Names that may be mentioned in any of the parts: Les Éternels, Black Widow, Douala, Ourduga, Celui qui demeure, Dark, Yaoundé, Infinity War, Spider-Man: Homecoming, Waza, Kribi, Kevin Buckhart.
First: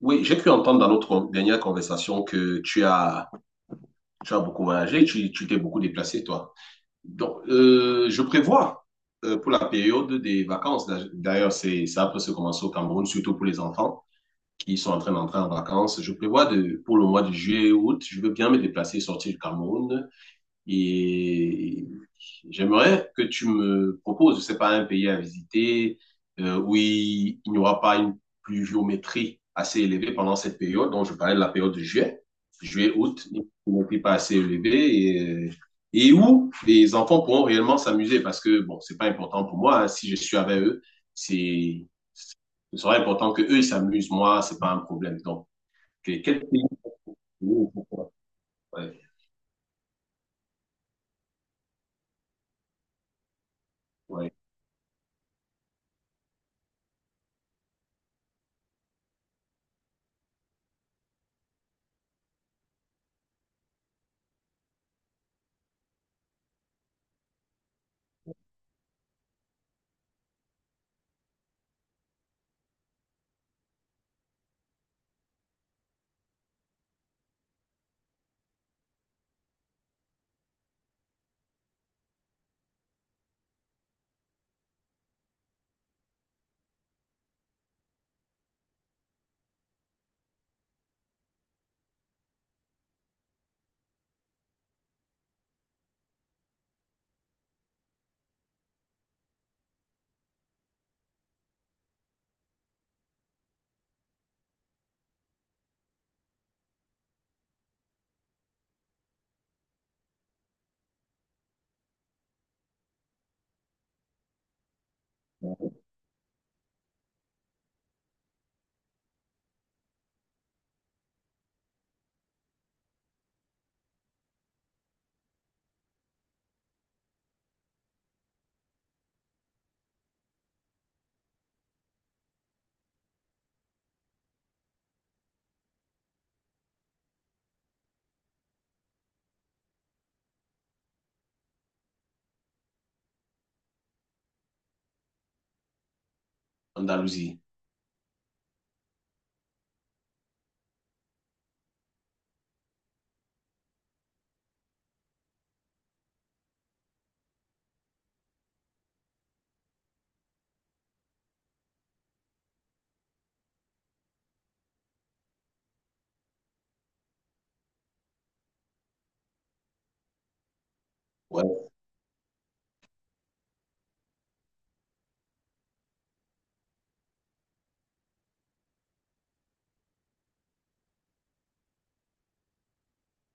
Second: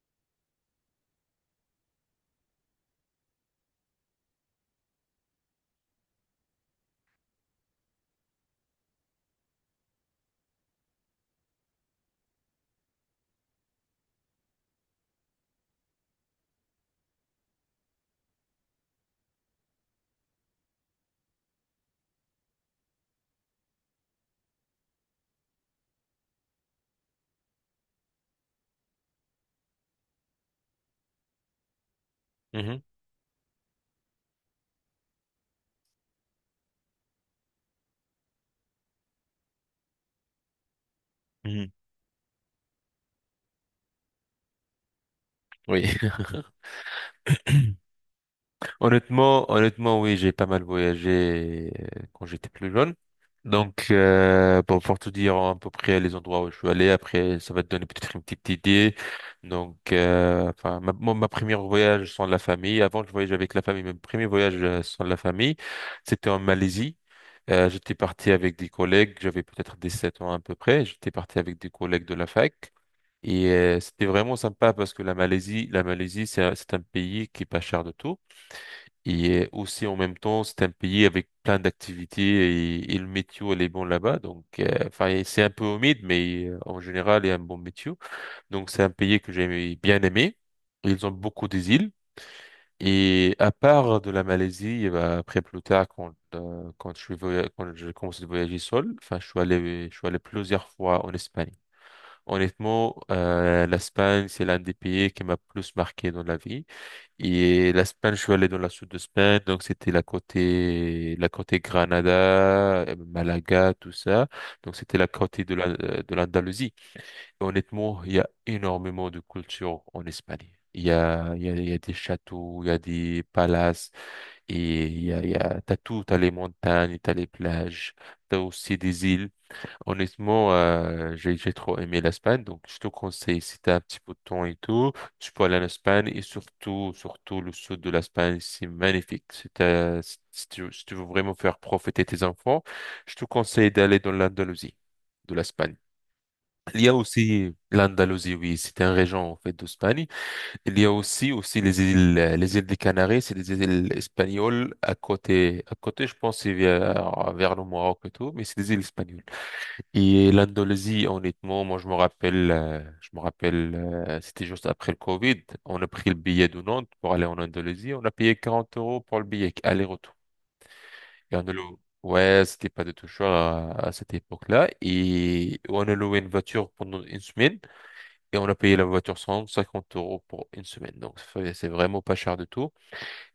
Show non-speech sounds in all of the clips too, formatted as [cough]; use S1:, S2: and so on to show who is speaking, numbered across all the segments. S1: Oui, j'ai cru entendre dans notre dernière conversation que tu as beaucoup voyagé, tu t'es beaucoup déplacé, toi. Donc, je prévois pour la période des vacances, d'ailleurs, ça peut se commencer au Cameroun, surtout pour les enfants qui sont en train d'entrer en vacances. Je prévois de, pour le mois de juillet et août, je veux bien me déplacer, sortir du Cameroun, et j'aimerais que tu me proposes, je sais pas, un pays à visiter où il n'y aura pas une pluviométrie assez élevée pendant cette période. Donc, je parlais de la période de juillet,
S2: Mhm,
S1: juillet, août, une pluviométrie pas assez élevée euh, et où les enfants pourront réellement s'amuser parce que, bon, c'est pas important pour moi, hein, si je suis avec eux,
S2: mhm.
S1: c'est, ce sera important que eux ils s'amusent. Moi, c'est pas un problème. Donc,
S2: Oui, [laughs]
S1: quel pays? Ouais,
S2: Honnêtement, honnêtement, oui, j'ai pas mal voyagé quand j'étais plus jeune. Donc,
S1: ouais,
S2: bon, pour tout dire à peu près les endroits où je suis allé, après, ça va te donner peut-être une petite idée. Donc, enfin, ma première voyage sans la famille, avant je voyageais avec la famille, mais mon premier voyage sans la famille, c'était en Malaisie. J'étais parti avec des collègues, j'avais peut-être 17 ans à peu près, j'étais parti avec des collègues de la fac. Et c'était vraiment sympa parce que la Malaisie, c'est un pays qui est pas cher de tout. Et aussi, en même temps, c'est un pays avec plein d'activités et le météo, elle est bon là-bas. Donc, enfin, c'est un peu humide, mais en général, il y a un bon météo. Donc, c'est un pays que j'ai bien aimé. Ils ont beaucoup des îles. Et à part de la Malaisie, eh ben, après plus tard, quand j'ai commencé à voyager seul, enfin, je suis allé plusieurs fois en Espagne. Honnêtement, l'Espagne, c'est l'un des pays qui m'a plus marqué dans la vie. Et l'Espagne, je suis allé dans la sud de l'Espagne, donc c'était la côté Granada, Malaga, tout ça. Donc c'était la côté de la,
S1: ouais.
S2: euh, de l'Andalousie. Et honnêtement, il y a énormément de culture en Espagne. Il y a des châteaux, il y a des palaces, et t'as tout, t'as les montagnes, t'as les plages, t'as aussi des îles. Honnêtement, j'ai trop aimé l'Espagne, donc je te conseille, si t'as un petit peu de temps et tout, tu peux aller en Espagne et surtout, surtout le sud de l'Espagne, c'est magnifique. Si t'as- si si tu, si tu veux vraiment faire profiter tes enfants, je te conseille d'aller dans l'Andalousie de l'Espagne. Il y a
S1: Andalousie.
S2: aussi l'Andalousie, oui, c'est un région en fait d'Espagne. Il y a aussi les îles des Canaries, c'est des îles espagnoles à côté, je pense, c'est vers le Maroc et tout, mais c'est des îles espagnoles. Et l'Indonésie, honnêtement, moi je me rappelle, c'était juste après le Covid, on a pris le billet de Nantes pour aller en Indonésie, on a payé 40 euros pour le billet aller-retour. Et on a
S1: Ouais.
S2: loué, ouais, c'était pas de tout cher à cette époque-là, et on a loué une voiture pendant une semaine, et on a payé la voiture 150 euros pour une semaine, donc ça fait- c'est vraiment pas cher du tout.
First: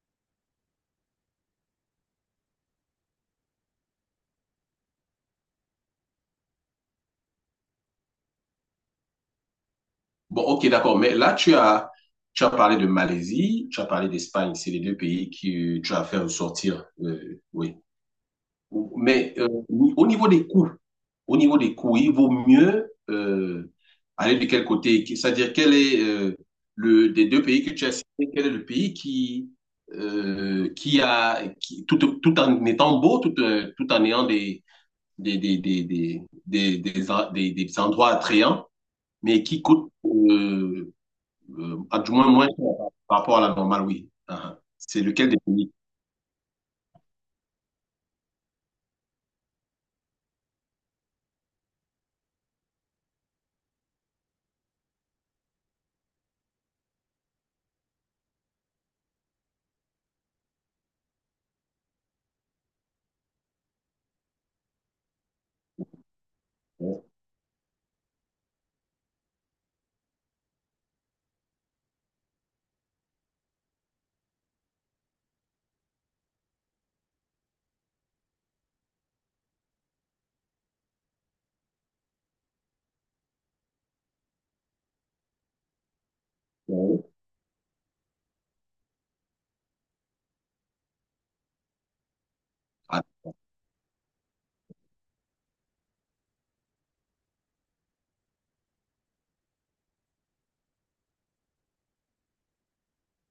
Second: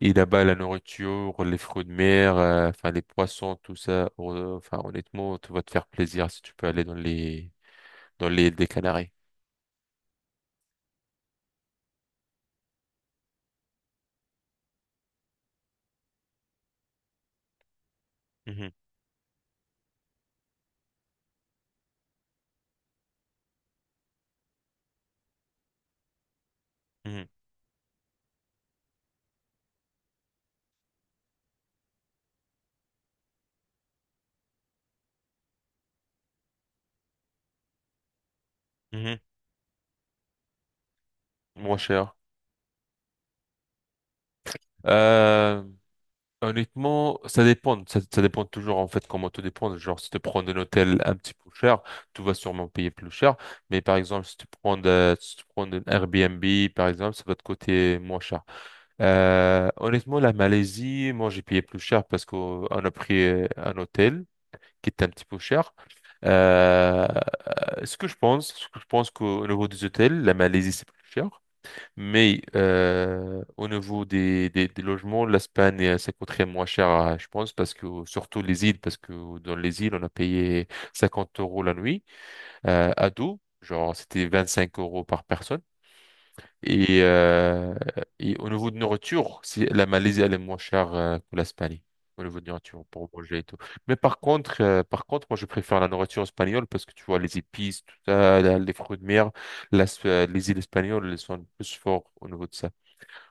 S2: Et là-bas, la nourriture, les fruits de mer, enfin les poissons, tout ça, enfin honnêtement, tu vas te faire plaisir si tu peux aller dans les dans l'île des Canaries.
S1: Bon, ok, d'accord. Mais là, tu as parlé de Malaisie, tu as parlé d'Espagne. C'est les deux pays que tu as fait ressortir, oui.
S2: Mhm,
S1: Mais au niveau des coûts, au niveau des coûts, il vaut mieux aller de quel côté? C'est-à-dire, quel est le des
S2: mhm,
S1: deux pays que tu as cités, quel est le pays qui a tout, tout en étant beau, tout, tout en ayant des des des des des des, des endroits attrayants,
S2: mhm.
S1: mais qui coûte
S2: Moins
S1: ah, du
S2: cher.
S1: moins, moins cher par par rapport à la normale, oui. Ah, ah. C'est lequel des
S2: Euh,
S1: pays?
S2: Honnêtement, ça dépend. Ça dépend toujours en fait comment tout dépend. Genre, si tu prends un hôtel un petit peu cher, tu vas sûrement payer plus cher. Mais par exemple, si tu prends un Airbnb, par exemple, ça va te coûter moins cher. Honnêtement, la Malaisie, moi j'ai payé plus cher parce qu'on a pris un hôtel qui était un petit peu cher.
S1: Ouais,
S2: Euh, ce que je pense qu'au niveau des hôtels, la Malaisie c'est plus cher. Mais au niveau des logements, l'Espagne, ça coûterait moins cher, je pense, parce que surtout les îles, parce que dans les îles, on a payé 50 euros la nuit à dos, genre c'était 25 euros par personne. Et,
S1: ouais.
S2: euh, et au niveau de nourriture, c'est- la Malaisie, elle est moins chère que l'Espagne, au niveau de nourriture,
S1: Ah,
S2: pour manger et tout. Mais par contre, moi, je préfère la nourriture espagnole parce que tu vois, les épices, tout ça, les fruits de mer, les îles espagnoles, elles sont plus fortes au niveau de ça.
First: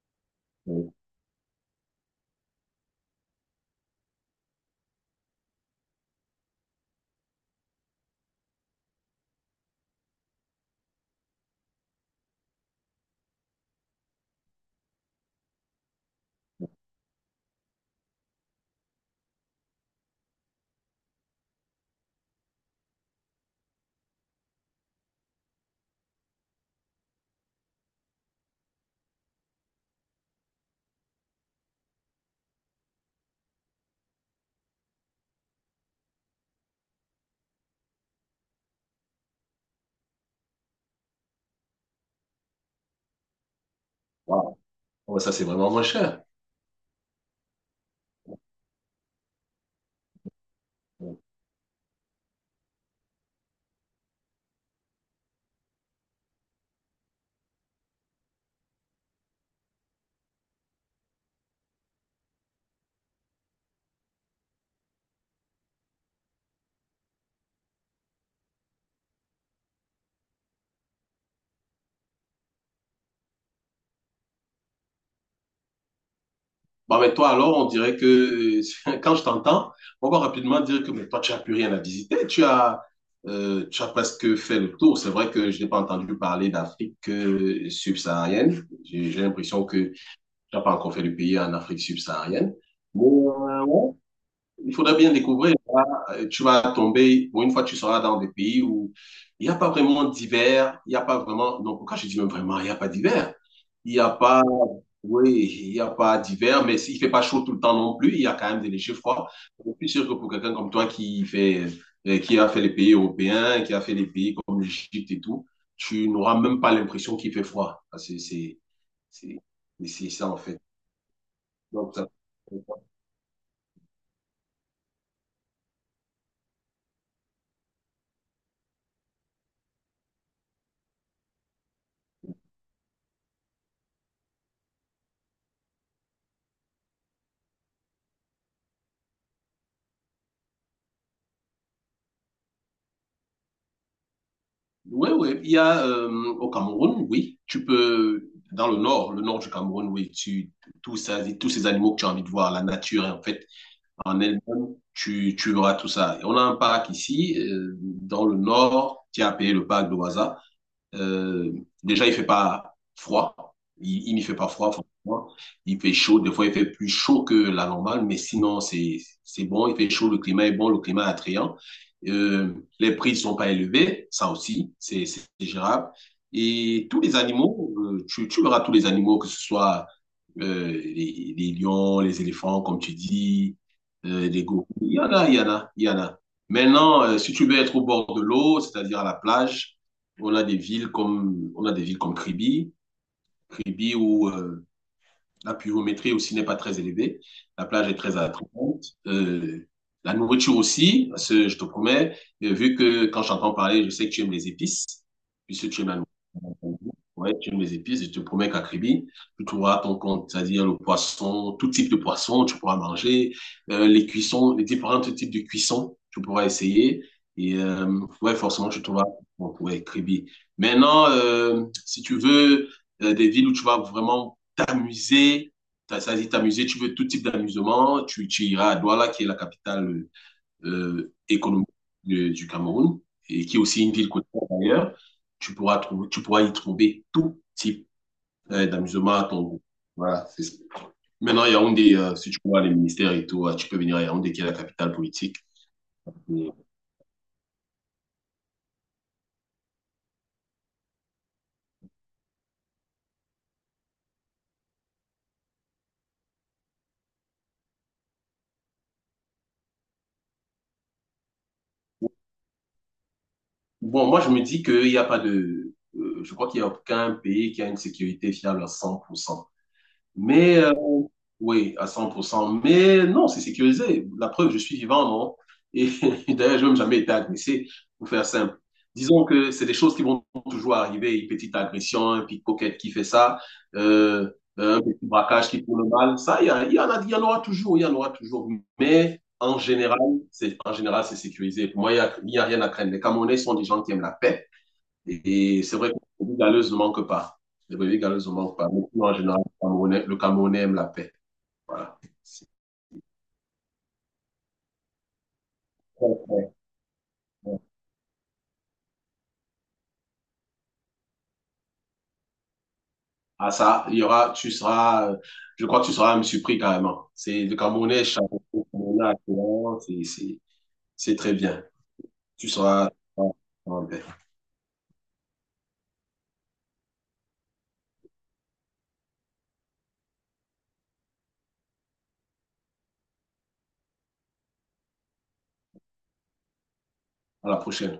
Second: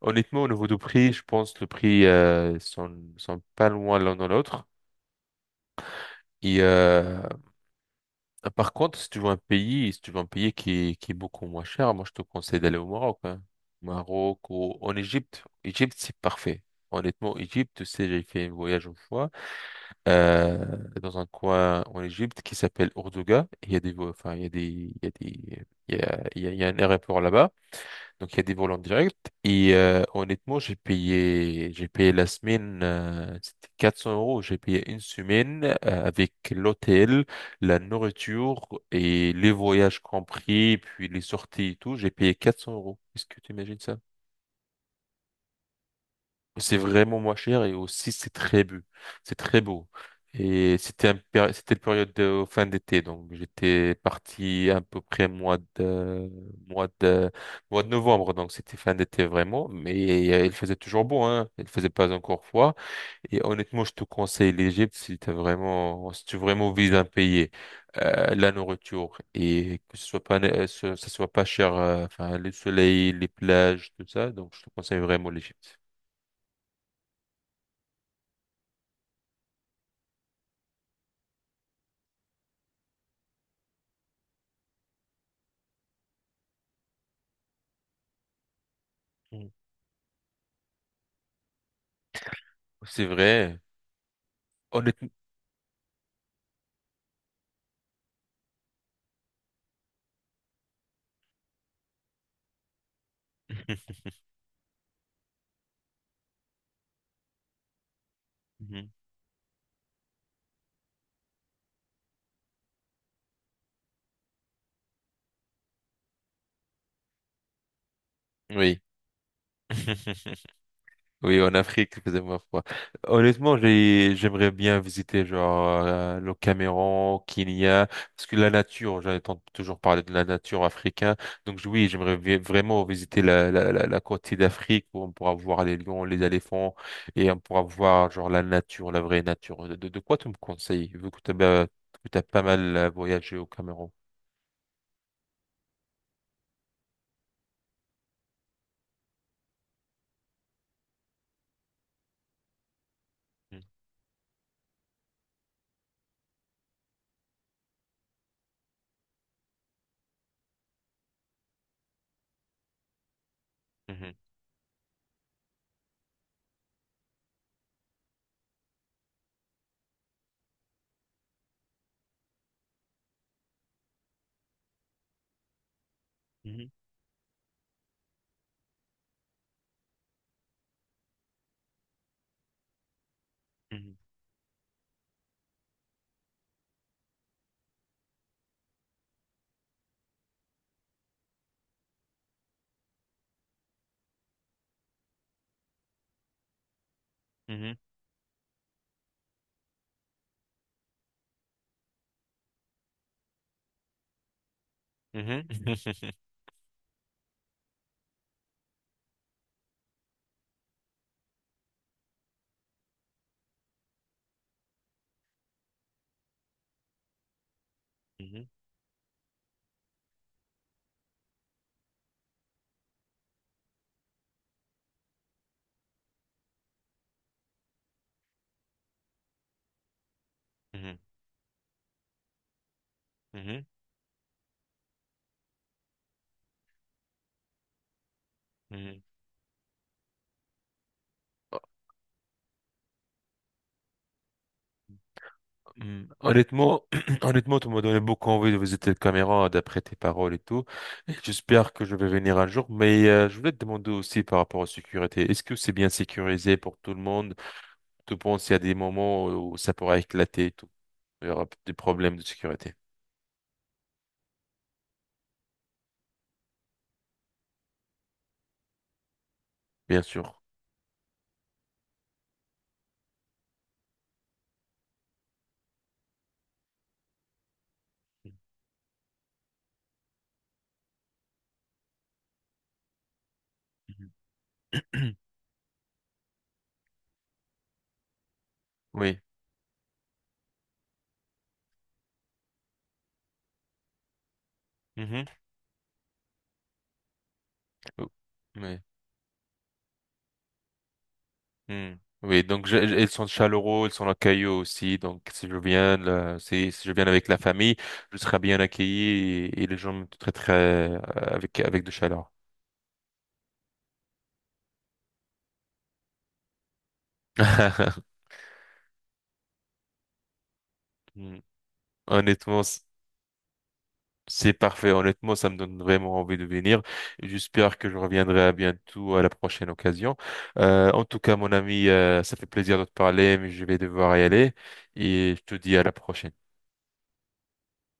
S2: Honnêtement, au niveau du
S1: ouais.
S2: prix, je pense le prix sont pas loin l'un de l'autre. Et par contre, si tu veux un pays, si tu veux un pays qui est beaucoup moins cher, moi je te conseille d'aller au Maroc. Hein. Maroc ou en Égypte. Égypte, c'est parfait. Honnêtement, Égypte, tu sais, j'ai fait un voyage une fois euh, dans un coin en Égypte qui s'appelle Ourduga. Il y a un aéroport là-bas. Donc il y a des volants directs. Et honnêtement, j'ai payé la semaine, c'était 400 euros. J'ai payé une semaine avec l'hôtel, la nourriture et les voyages compris, puis les sorties et tout. J'ai payé 400 euros. Est-ce que tu imagines ça?
S1: Waouh. Ouais, ça, c'est vraiment moins cher.
S2: C'est vraiment moins cher et aussi c'est très beau. C'est très beau. Et c'était
S1: Ouais.
S2: c'était une période de fin d'été, donc j'étais parti à peu près mois de mois de novembre, donc c'était fin d'été vraiment. Mais il faisait toujours beau, hein. Il faisait pas encore froid. Et honnêtement, je te conseille l'Égypte si t'as vraiment si tu vraiment vises un pays, la nourriture et que ce soit pas ce- ça soit pas cher, enfin le soleil, les plages, tout ça. Donc je te conseille vraiment l'Égypte.
S1: Bon, mais toi, alors, on dirait que [laughs] quand je t'entends, on va rapidement dire que mais toi, tu n'as plus rien à visiter. Tu as presque fait le tour. C'est vrai que je n'ai pas entendu parler d'Afrique subsaharienne. J'ai l'impression que tu n'as pas encore fait le pays en Afrique subsaharienne. Mais,
S2: C'est vrai.
S1: ouais, il faudrait
S2: Honnêtement.
S1: bien découvrir. Là, tu vas tomber, bon, une fois que tu seras dans des pays où il n'y a pas vraiment d'hiver, il n'y a pas vraiment. Non, pourquoi je dis même vraiment, il n'y a pas d'hiver? Il n'y
S2: [laughs]
S1: a pas. Oui, il n'y a pas d'hiver, mais s'il ne fait pas chaud tout le temps non plus, il y a quand même des
S2: Mhm.
S1: légers froids. Je suis sûr que pour quelqu'un comme toi qui fait, qui a fait les pays européens, qui a fait les pays comme l'Égypte et tout, tu n'auras même pas l'impression qu'il fait froid. Ah,
S2: Oui.
S1: c'est- c'est ça, en
S2: [laughs]
S1: fait.
S2: Oui, en Afrique,
S1: Donc,
S2: il
S1: ça-
S2: faisait moins froid. Honnêtement, j'aimerais bien visiter genre le Cameroun, Kenya, parce que la nature, j'entends toujours parler de la nature africaine. Donc oui, j'aimerais vraiment visiter la côte d'Afrique où on pourra voir les lions, les éléphants et on pourra voir genre la nature, la vraie nature. De quoi tu me conseilles, vu que tu as, pas mal voyagé au Cameroun?
S1: Oui, oui. Il y a au Cameroun, oui. Tu peux, dans le nord du Cameroun, oui, tu, tout ça, tous ces animaux que tu as envie de voir, la nature, en fait,
S2: Mhm.
S1: en elle-même, tu verras tout ça. Et on a un parc ici, dans le nord, qui est appelé le parc de Waza. Euh, déjà, il fait pas froid.
S2: Mhm.
S1: Il n'y fait pas froid, franchement. Il fait chaud. Des fois, il fait plus chaud que la normale, mais sinon, c'est bon. Il fait chaud, le climat est bon, le climat est attrayant. Euh, les prix ne sont pas élevés, ça aussi, c'est gérable.
S2: Mhm.
S1: Et tous les animaux, tu, tu verras tous les animaux, que ce soit les lions, les éléphants, comme tu dis, les gorilles. Il y en a. Maintenant, si tu veux être au bord de l'eau, c'est-à-dire à la plage, on a des villes comme Kribi, Kribi où la pluviométrie aussi n'est pas très élevée.
S2: Mhm.
S1: La
S2: Mhm.
S1: plage est très attrayante. La nourriture aussi, parce que je te promets, vu que quand j'entends parler, je sais que tu aimes les épices,
S2: Mhm.
S1: puisque tu aimes la
S2: [laughs]
S1: nourriture. Ouais, tu aimes les épices, je te promets qu'à Kribi, tu trouveras ton compte, c'est-à-dire le poisson, tout type de poisson, tu pourras manger, les cuissons, les différents types de cuissons, tu pourras essayer. Et ouais,
S2: Mhm.
S1: forcément, tu trouveras bon, ouais, Kribi. Maintenant, si tu veux des villes où tu vas vraiment t'amuser. Ça dit t'amuser, tu veux tout type d'amusement, tu iras à Douala, qui est la capitale
S2: Mhm.
S1: économique du Cameroun, et qui est
S2: Mhm.
S1: aussi une ville côtière d'ailleurs. Tu pourras y trouver tout type
S2: Mhm.
S1: d'amusement
S2: [laughs]
S1: à ton goût. Voilà, c'est ça. Maintenant,
S2: Oh,
S1: Yaoundé, si tu vois les ministères et tout, tu peux venir à Yaoundé, qui est la capitale politique.
S2: hmm.
S1: Et-
S2: Honnêtement, [clears throat] honnêtement, tu m'as donné beaucoup envie de visiter le Cameroun d'après tes paroles et tout. J'espère que je vais venir un jour, mais je voulais te demander aussi par rapport à la sécurité. Est-ce que c'est bien sécurisé pour tout le monde? Tu penses qu'il y a des moments où ça pourrait éclater et tout? Il y aura des problèmes de sécurité,
S1: bon, moi, je me dis qu'il n'y a pas de... je crois qu'il n'y a aucun pays qui a une sécurité fiable à 100%.
S2: bien sûr.
S1: Mais oui, à 100%. Mais non, c'est sécurisé. La preuve, je suis vivant, non? Et [laughs] d'ailleurs, je n'ai même jamais été agressé, pour faire simple. Disons que c'est des choses qui vont toujours arriver, une petite agression, un pickpocket qui fait ça,
S2: Mhm.
S1: euh, un petit
S2: [clears throat]
S1: braquage qui prend le mal. Ça, il y en aura toujours, il y en aura toujours.
S2: Oui.
S1: Mais en général, c'est sécurisé. Pour moi, il y a rien à craindre. Les Camerounais sont des gens qui aiment la paix.
S2: Mhm.
S1: Et c'est vrai que les brebis galeuses ne manquent pas. Les brebis
S2: Oh,
S1: galeuses ne manquent pas.
S2: oui.
S1: Mais sinon, en général, le Camerounais aime la paix.
S2: Hmm.
S1: Voilà.
S2: Oui, donc ils sont chaleureux, ils sont accueillants aussi. Donc si je viens, là, si je viens avec la famille, je serai bien accueilli et les gens me traiteraient avec de chaleur.
S1: Ah ça, tu seras, je crois que tu seras même surpris carrément. C'est le Camerounais,
S2: [laughs]
S1: chaque c'est c'est- c'est très
S2: Hmm.
S1: bien.
S2: Honnêtement,
S1: Tu seras en paix.
S2: c'est parfait. Honnêtement, ça me donne vraiment envie de venir. J'espère que je reviendrai à bientôt à la prochaine occasion. En tout cas, mon ami, ça fait plaisir de te parler, mais je vais devoir y aller et je te dis à la prochaine.
S1: À la prochaine.